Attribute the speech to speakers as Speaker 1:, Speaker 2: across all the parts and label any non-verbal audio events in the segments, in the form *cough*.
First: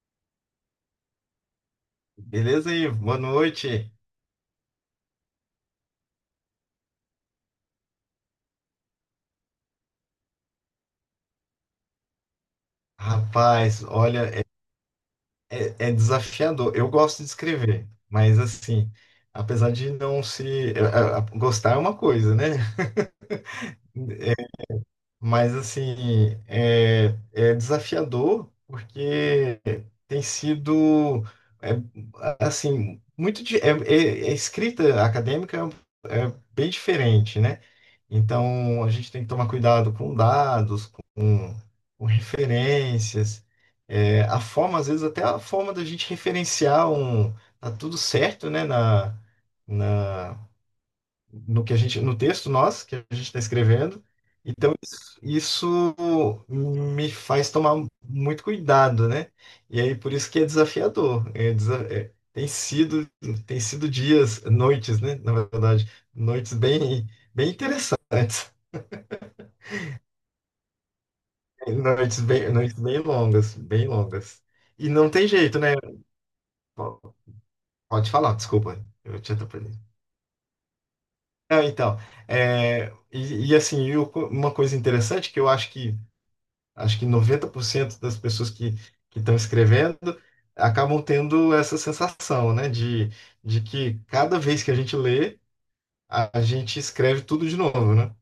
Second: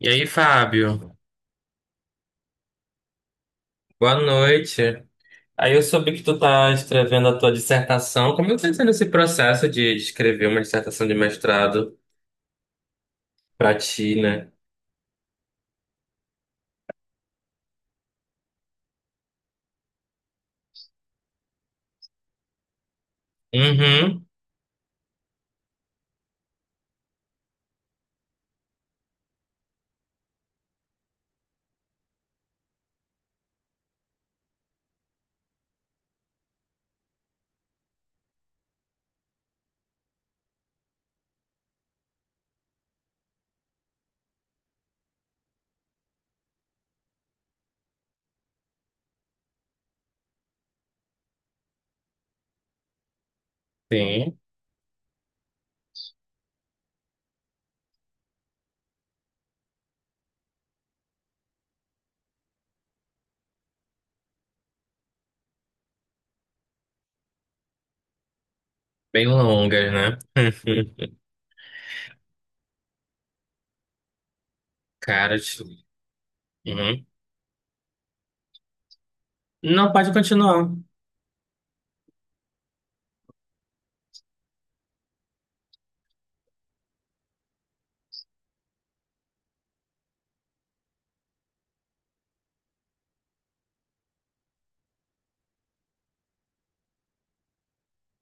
Speaker 1: E aí, Fábio?
Speaker 2: Beleza aí? Boa noite.
Speaker 1: Boa noite. Aí eu soube que tu tá escrevendo a tua dissertação. Como é que tá sendo esse processo de escrever uma dissertação de mestrado pra
Speaker 2: Rapaz,
Speaker 1: ti,
Speaker 2: olha, é,
Speaker 1: né?
Speaker 2: é- é desafiador. Eu gosto de escrever, mas assim, apesar de não se. Gostar é uma coisa, né?
Speaker 1: Uhum.
Speaker 2: *laughs* Mas assim, é desafiador porque tem sido é, assim muito é escrita acadêmica é bem diferente, né? Então a gente tem que tomar cuidado com dados, com referências, é, a forma às vezes até a forma da gente referenciar um tá tudo certo, né? Na, na no que a gente, no texto nosso que a gente está escrevendo.
Speaker 1: Sim.
Speaker 2: Então isso me faz tomar muito cuidado, né? E aí por isso que é desafiador. Tem sido, tem sido dias, noites, né? Na verdade, noites bem, bem interessantes,
Speaker 1: Bem longas, né? *laughs*
Speaker 2: *laughs* noites bem longas, bem longas. E não tem
Speaker 1: Cara,
Speaker 2: jeito, né?
Speaker 1: uhum.
Speaker 2: Po- Pode falar, desculpa, eu te atrapalhei.
Speaker 1: Não, pode continuar.
Speaker 2: Não, então, é, assim, uma coisa interessante que eu acho que 90% das pessoas que estão escrevendo acabam tendo essa sensação, né, de que cada vez que a gente lê, a gente escreve tudo de novo, né?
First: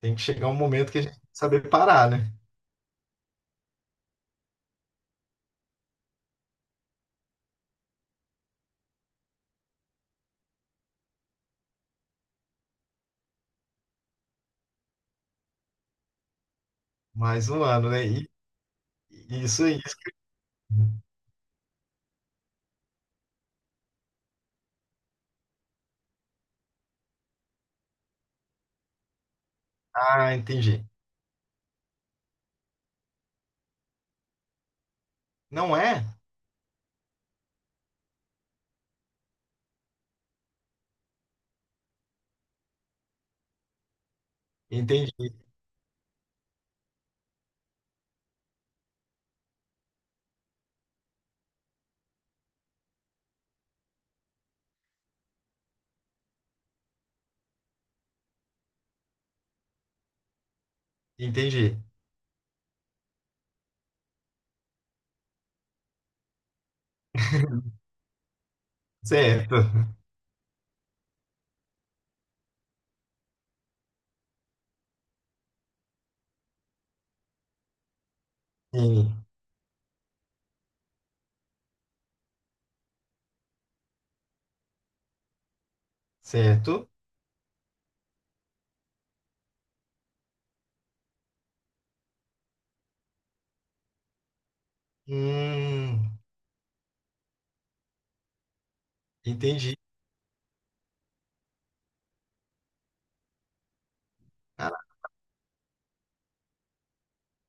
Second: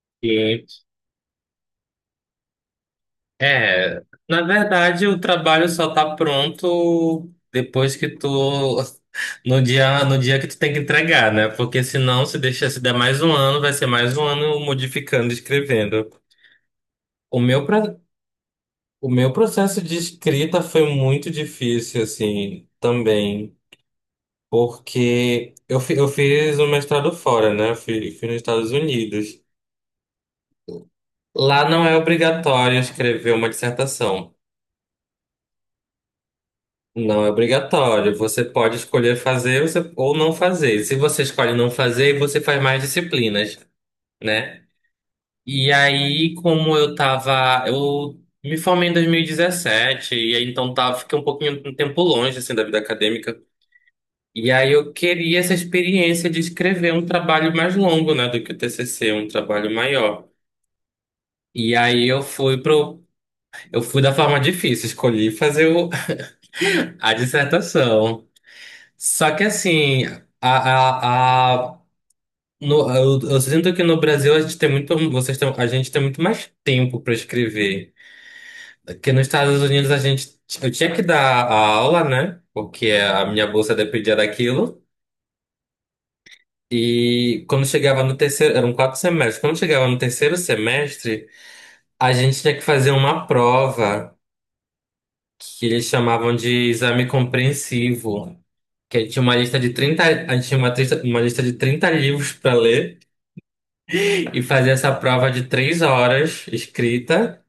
Speaker 2: Tem que chegar um momento que a gente tem que saber parar, né?
Speaker 1: É, na verdade, o trabalho só tá pronto depois que tu no dia que tu tem que entregar, né? Porque senão se deixar se der mais um ano, vai ser mais um ano modificando, escrevendo. O
Speaker 2: Mais um
Speaker 1: meu
Speaker 2: ano,
Speaker 1: pra-
Speaker 2: né?
Speaker 1: o meu
Speaker 2: E isso é
Speaker 1: processo
Speaker 2: isso.
Speaker 1: de escrita foi muito difícil assim, também, porque eu fiz o mestrado fora, né? Eu fiz nos Estados Unidos.
Speaker 2: Ah, entendi.
Speaker 1: Lá não é obrigatório escrever uma dissertação.
Speaker 2: Não é?
Speaker 1: Não é obrigatório. Você pode escolher fazer ou não fazer. Se você escolhe não fazer, você faz mais disciplinas, né?
Speaker 2: Entendi,
Speaker 1: E aí, como eu tava, eu me formei em 2017 e 17, e aí então tava, fiquei um pouquinho um tempo longe assim da vida acadêmica. E aí eu queria essa experiência de escrever um trabalho mais longo, né, do que o TCC, um trabalho maior. E
Speaker 2: entendi.
Speaker 1: aí eu fui da forma difícil, escolhi fazer *laughs* a dissertação. Só que
Speaker 2: Certo.
Speaker 1: assim, a, a, a, no, eu sinto que no Brasil a gente tem muito, vocês têm, a gente tem muito mais tempo para escrever. Que nos
Speaker 2: Sim,
Speaker 1: Estados Unidos eu tinha que dar a aula, né? Porque a minha bolsa dependia daquilo.
Speaker 2: certo.
Speaker 1: E quando chegava no terceiro, eram 4 semestres. Quando chegava no terceiro semestre, a gente tinha que fazer uma prova que eles
Speaker 2: Hum,
Speaker 1: chamavam de exame compreensivo. Que tinha uma lista de
Speaker 2: entendi.
Speaker 1: 30 a gente tinha uma lista de 30 livros para ler. E fazer
Speaker 2: Cara-
Speaker 1: essa prova de 3 horas escrita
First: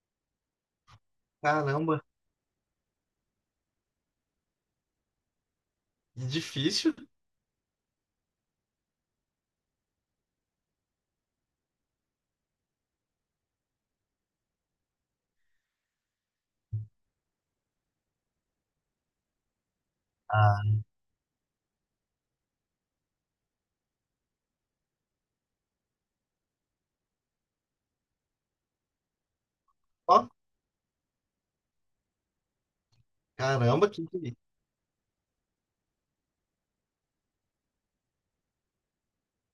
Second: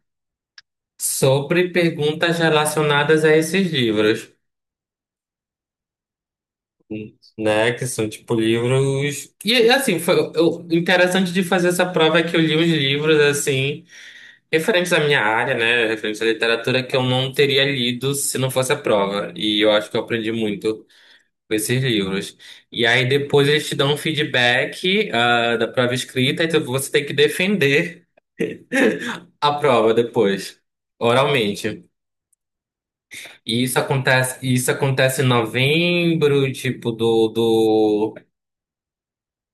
Speaker 1: sobre
Speaker 2: Caramba,
Speaker 1: perguntas relacionadas a esses livros,
Speaker 2: que difícil.
Speaker 1: né? Que são tipo livros. E assim, foi o interessante de fazer essa prova é que eu li uns livros assim, referentes à minha área, né? Referentes à literatura que eu não teria lido se não fosse a prova. E eu acho que eu aprendi
Speaker 2: Ah,
Speaker 1: muito com esses livros. E aí depois eles te dão um feedback, da prova escrita, então você tem que defender a prova
Speaker 2: ó,
Speaker 1: depois, oralmente. E isso
Speaker 2: caramba, que.
Speaker 1: acontece, isso acontece em novembro, tipo,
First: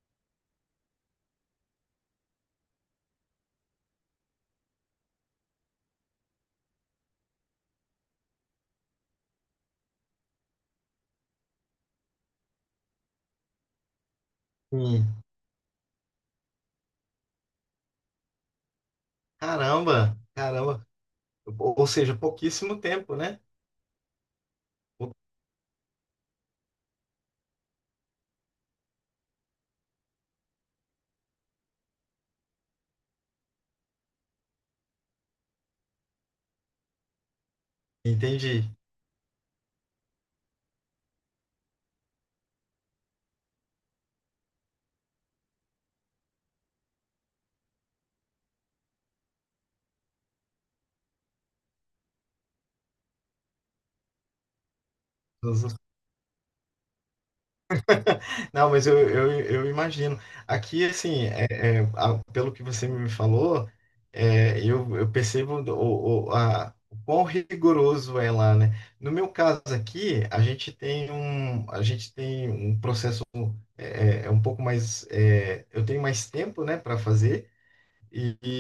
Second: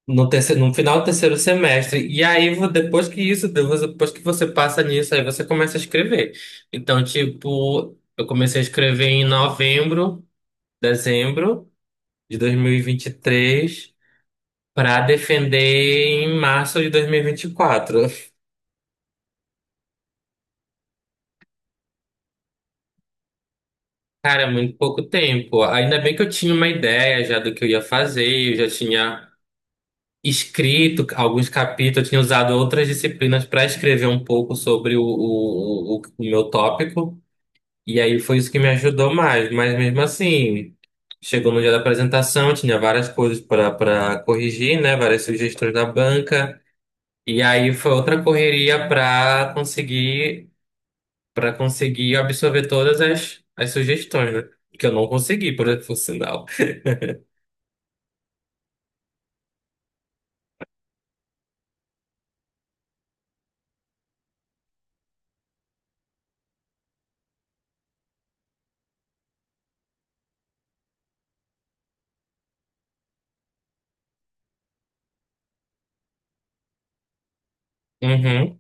Speaker 1: no terceiro, no final do terceiro semestre. E aí, depois que isso, depois que você passa nisso, aí você começa a escrever. Então, tipo, eu comecei a escrever em novembro, dezembro de 2023, para
Speaker 2: Sim.
Speaker 1: defender em março de 2024.
Speaker 2: Caramba, caramba. Ou seja, pouquíssimo tempo, né?
Speaker 1: Cara, é muito pouco tempo. Ainda bem que eu tinha uma ideia já do que eu ia fazer, eu já tinha escrito alguns capítulos, eu tinha usado outras disciplinas para escrever um pouco sobre o meu tópico, e aí foi isso que
Speaker 2: Entendi.
Speaker 1: me ajudou mais. Mas mesmo assim, chegou no dia da apresentação, tinha várias coisas para corrigir, né? Várias sugestões da banca, e aí foi outra correria para conseguir absorver todas as sugestões, né? Que eu não consegui, por sinal.
Speaker 2: Não, mas eu imagino. Aqui, assim, pelo que você me falou, é, eu percebo o quão rigoroso é lá, né? No meu caso aqui, a gente tem um processo é um pouco mais. É, eu tenho mais tempo, né, para fazer.
Speaker 1: Uhum,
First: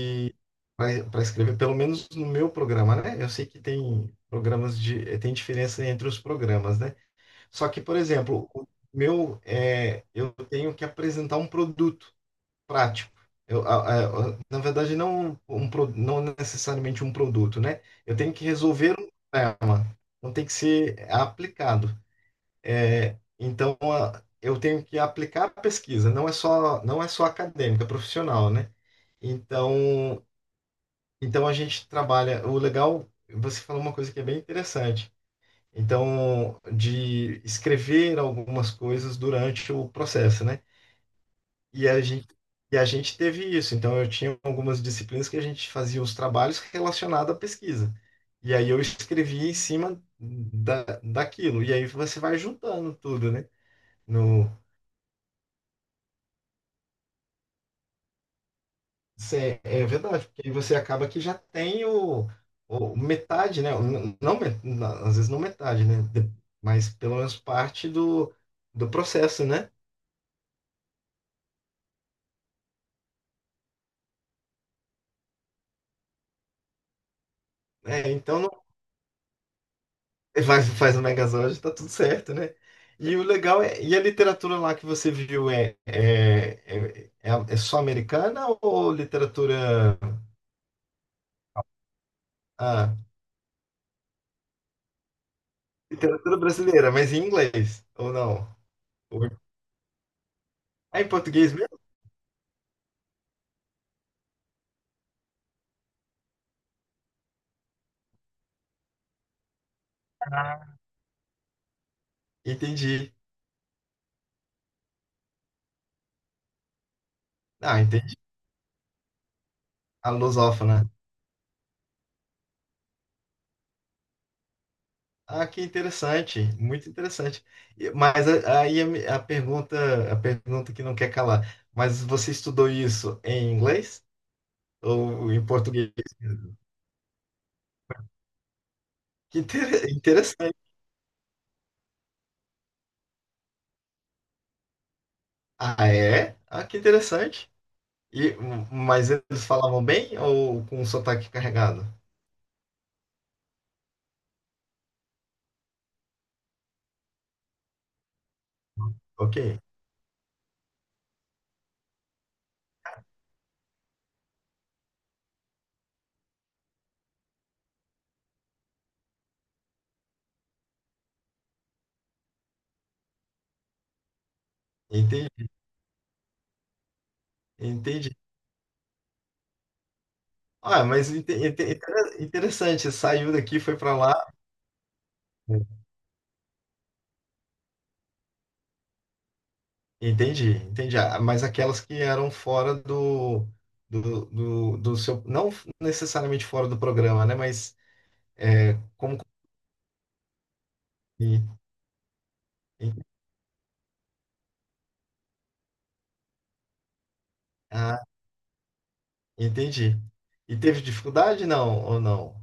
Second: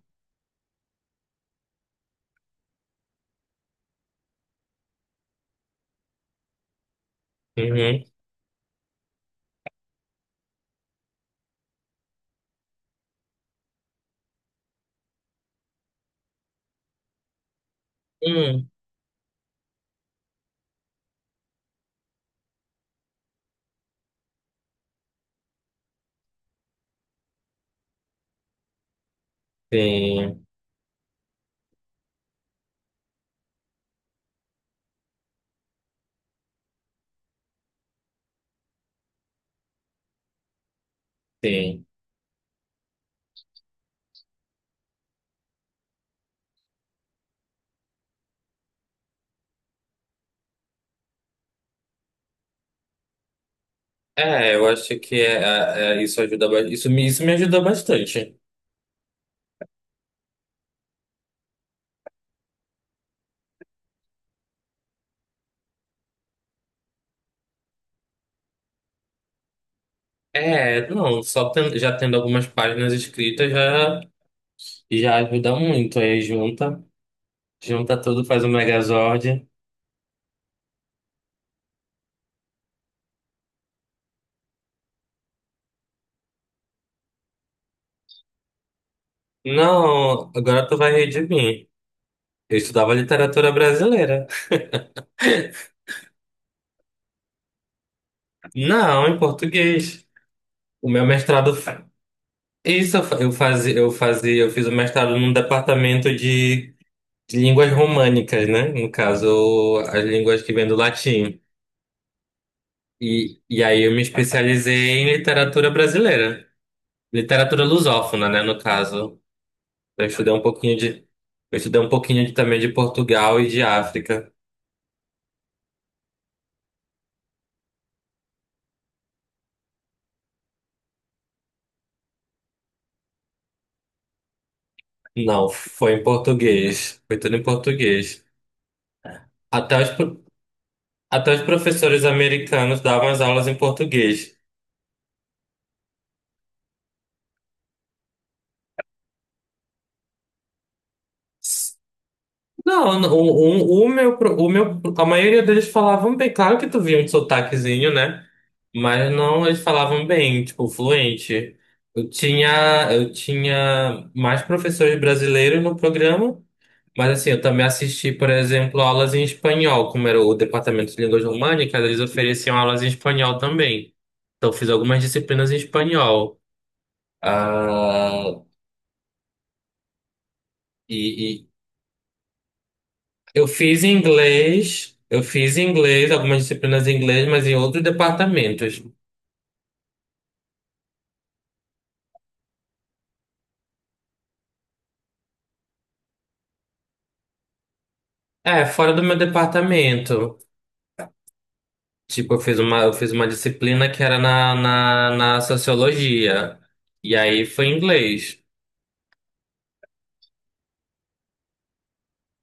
Speaker 2: Para escrever, pelo menos no meu programa, né? Eu sei que tem programas de, tem diferença entre os programas, né? Só que, por
Speaker 1: uhum,
Speaker 2: exemplo, o meu, é, eu tenho que apresentar um produto prático. Na verdade, não, não necessariamente um produto, né? Eu tenho que
Speaker 1: uhum.
Speaker 2: resolver um problema, não tem que ser aplicado. É, então, eu tenho que aplicar a pesquisa, não é só acadêmica, é profissional, né? Então,
Speaker 1: Sim,
Speaker 2: então a gente trabalha. O legal, você falou uma coisa que é bem interessante. Então, de escrever algumas coisas durante o processo, né?
Speaker 1: sim.
Speaker 2: E a gente, e a gente teve isso. Então, eu tinha algumas disciplinas que a gente fazia os trabalhos relacionados à pesquisa. E aí eu escrevia em cima daquilo. E aí você vai juntando tudo, né? No,
Speaker 1: É, eu acho que isso ajuda, isso me ajuda bastante.
Speaker 2: É verdade, porque aí você acaba que já tem o metade, né? Não, às vezes não metade, né? Mas pelo menos parte do, do processo, né?
Speaker 1: É, não, só já tendo algumas páginas escritas já ajuda muito. Aí junta, junta
Speaker 2: É,
Speaker 1: tudo,
Speaker 2: então
Speaker 1: faz o
Speaker 2: não,
Speaker 1: Megazord.
Speaker 2: *laughs* faz, faz o Megazord, tá tudo certo, né? E o legal é, e a literatura lá que você viu é só americana ou literatura,
Speaker 1: Não, agora tu vai rir de mim. Eu estudava
Speaker 2: ah,
Speaker 1: literatura brasileira.
Speaker 2: literatura brasileira, mas em inglês, ou não?
Speaker 1: Não, em
Speaker 2: Ou-
Speaker 1: português. O
Speaker 2: É
Speaker 1: meu
Speaker 2: em português
Speaker 1: mestrado.
Speaker 2: mesmo?
Speaker 1: Isso eu fiz o mestrado num departamento de línguas românicas, né? No caso, as línguas que vêm do latim.
Speaker 2: Entendi.
Speaker 1: E aí eu me especializei em literatura brasileira. Literatura
Speaker 2: Ah, entendi.
Speaker 1: lusófona, né, no caso. Eu
Speaker 2: A
Speaker 1: estudei um pouquinho de,
Speaker 2: lusófona.
Speaker 1: eu estudei um pouquinho também de Portugal e de África.
Speaker 2: Ah, que interessante, muito interessante. Mas a pergunta que não quer calar. Mas você estudou isso em inglês ou em
Speaker 1: Não, foi
Speaker 2: português?
Speaker 1: em português. Foi tudo em português. Até os, pro-
Speaker 2: Interessante.
Speaker 1: Até os professores americanos davam as aulas em português.
Speaker 2: Ah, é? Ah, que interessante. E mas eles falavam bem ou com um sotaque carregado?
Speaker 1: Não, o meu, pro- o meu, a maioria deles falavam bem. Claro que tu via um sotaquezinho, né? Mas
Speaker 2: Ok,
Speaker 1: não, eles falavam bem, tipo, fluente. Eu tinha mais professores brasileiros no programa, mas assim, eu também assisti, por exemplo, aulas em espanhol, como era o departamento de línguas românicas, eles ofereciam aulas em espanhol também. Então, eu fiz algumas
Speaker 2: entendi,
Speaker 1: disciplinas em espanhol.
Speaker 2: entendi.
Speaker 1: Ah,
Speaker 2: Ah, mas
Speaker 1: e,
Speaker 2: interessante. Saiu
Speaker 1: Eu
Speaker 2: daqui, foi
Speaker 1: fiz
Speaker 2: para lá.
Speaker 1: inglês, eu fiz inglês, algumas disciplinas em inglês, mas em outros departamentos.
Speaker 2: Entendi, entendi. Ah, mas aquelas que eram fora do seu, não necessariamente fora do programa, né? Mas
Speaker 1: É,
Speaker 2: é,
Speaker 1: fora do meu
Speaker 2: como.
Speaker 1: departamento.
Speaker 2: e-
Speaker 1: Tipo, eu
Speaker 2: e-
Speaker 1: fiz uma disciplina que era na sociologia. E aí foi
Speaker 2: Ah,
Speaker 1: inglês.
Speaker 2: entendi. E teve dificuldade, não, ou não?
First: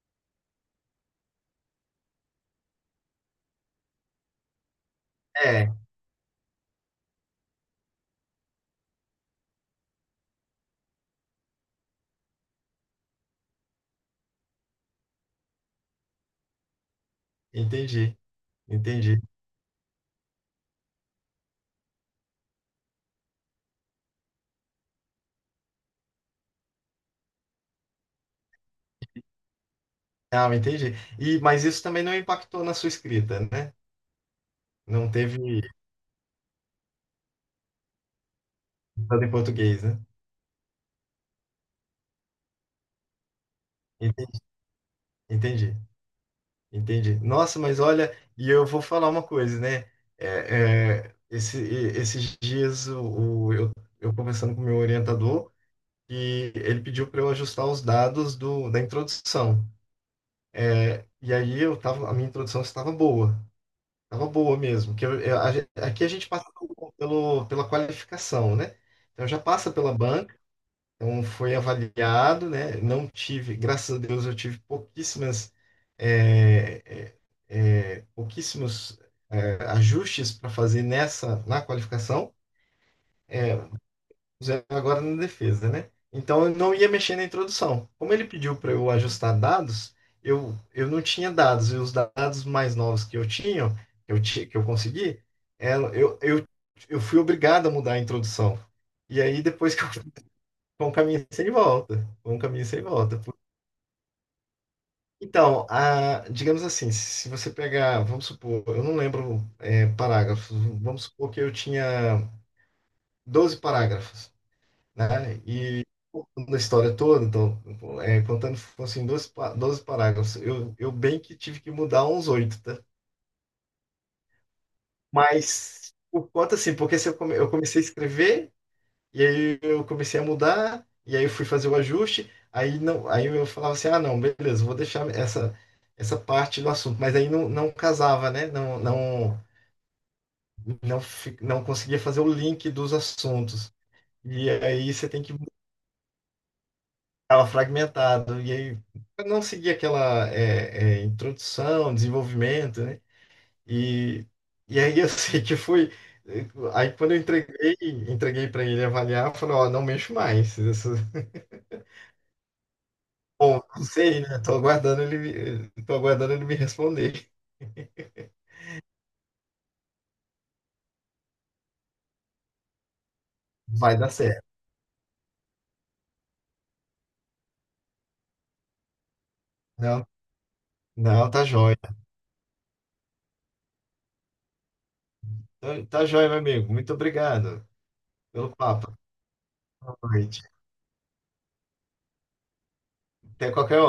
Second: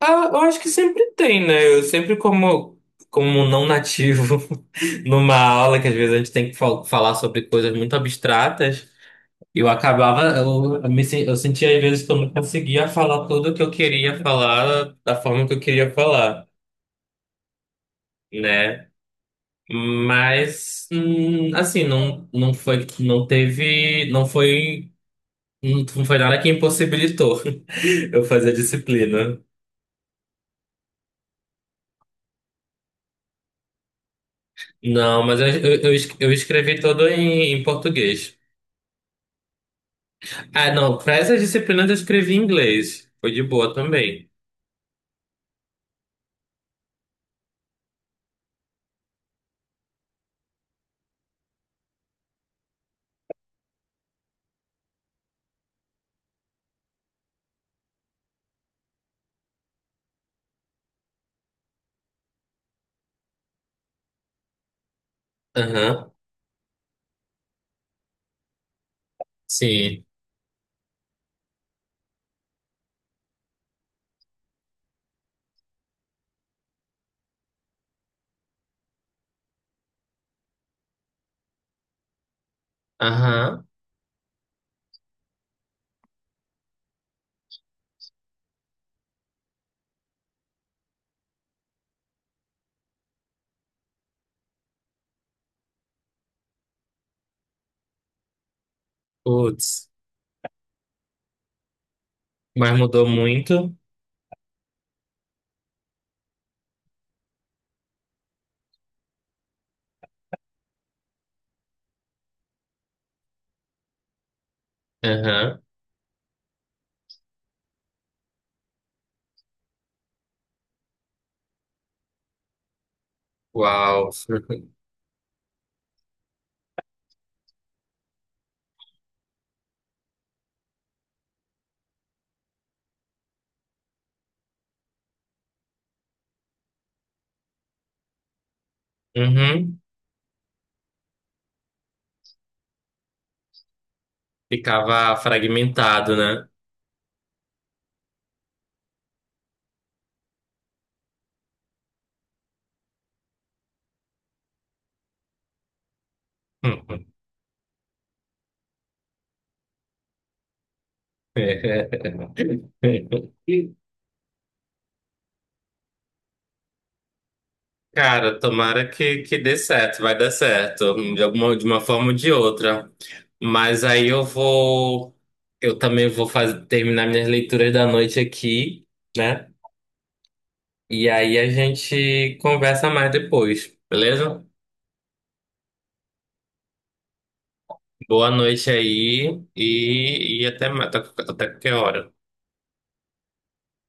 Speaker 1: Ah, eu acho que sempre tem, né? Eu sempre como não nativo *laughs* numa
Speaker 2: É,
Speaker 1: aula, que às vezes a gente tem que falar sobre coisas muito abstratas. Eu acabava, eu sentia às vezes que eu não conseguia falar tudo que eu queria falar da forma que eu queria falar,
Speaker 2: entendi,
Speaker 1: né?
Speaker 2: entendi.
Speaker 1: Mas, assim, não, não foi, não teve, não foi, não foi nada que impossibilitou *laughs* eu fazer disciplina.
Speaker 2: Ah, entendi. E, mas isso também não impactou na sua escrita, né? Não
Speaker 1: Não,
Speaker 2: teve
Speaker 1: mas eu escrevi todo em português.
Speaker 2: nada em português, né?
Speaker 1: Ah, não, para essas disciplinas eu escrevi em inglês. Foi de boa também.
Speaker 2: Enten- Entendi. Entendi. Nossa, mas olha, e eu vou falar uma coisa, né? Esses dias o- eu, eu conversando com o meu orientador e ele pediu para eu ajustar os dados da introdução. É, e aí eu tava, a minha introdução estava boa mesmo. Que aqui
Speaker 1: Aham.
Speaker 2: a gente passa pela qualificação, né? Então já passa pela
Speaker 1: Sim.
Speaker 2: banca. Então, foi avaliado, né? Não tive, graças a Deus, eu tive pouquíssimas, é, pouquíssimos, é, ajustes para fazer na qualificação, é,
Speaker 1: Aham.
Speaker 2: fizeram agora na defesa, né? Então, eu não ia mexer na introdução. Como ele pediu para eu ajustar dados, eu não tinha dados, e os dados mais novos que eu tinha, que que eu consegui, é, eu, eu, eu fui obrigado a mudar a introdução. E aí, depois *laughs* que eu
Speaker 1: Putz,
Speaker 2: foi um caminho sem volta. Foi um caminho
Speaker 1: mas
Speaker 2: sem
Speaker 1: mudou
Speaker 2: volta.
Speaker 1: muito.
Speaker 2: Então, digamos assim, se você pegar, vamos supor, eu não lembro é, parágrafos, vamos supor que eu tinha 12 parágrafos, né?
Speaker 1: Aham.
Speaker 2: E contando a história toda, então, é, contando, assim, 12 parágrafos, eu bem que tive que mudar uns 8, tá?
Speaker 1: Uau. *laughs*
Speaker 2: Mas, por conta, assim, porque se eu, eu comecei a escrever e aí eu comecei a mudar, e aí eu fui fazer o ajuste, aí não, aí eu falava assim, ah, não, beleza, vou deixar essa parte do assunto, mas aí não, não casava, né? Não,
Speaker 1: Uhum.
Speaker 2: não, não conseguia fazer o link dos assuntos. E aí você
Speaker 1: Ficava
Speaker 2: tem que
Speaker 1: fragmentado, né?
Speaker 2: ela fragmentado, e aí eu não seguia aquela introdução, desenvolvimento, né? E, e aí eu *laughs* sei que foi aí
Speaker 1: Uhum.
Speaker 2: quando eu entreguei, entreguei para ele avaliar, eu falei, ó, não mexo mais. Bom,
Speaker 1: *laughs*
Speaker 2: não sei, né? Tô aguardando ele, tô aguardando ele me responder.
Speaker 1: Cara, tomara que dê certo, vai dar certo, de uma forma ou de outra. Mas
Speaker 2: Vai
Speaker 1: aí
Speaker 2: dar certo.
Speaker 1: eu também vou fazer, terminar minhas leituras da noite aqui, né?
Speaker 2: Não,
Speaker 1: E
Speaker 2: não,
Speaker 1: aí
Speaker 2: tá
Speaker 1: a
Speaker 2: jóia.
Speaker 1: gente conversa mais depois, beleza?
Speaker 2: Tá, tá jóia, meu amigo. Muito obrigado
Speaker 1: Boa
Speaker 2: pelo
Speaker 1: noite
Speaker 2: papo.
Speaker 1: aí
Speaker 2: Boa
Speaker 1: e,
Speaker 2: noite.
Speaker 1: e até qualquer hora.
Speaker 2: Até qualquer hora.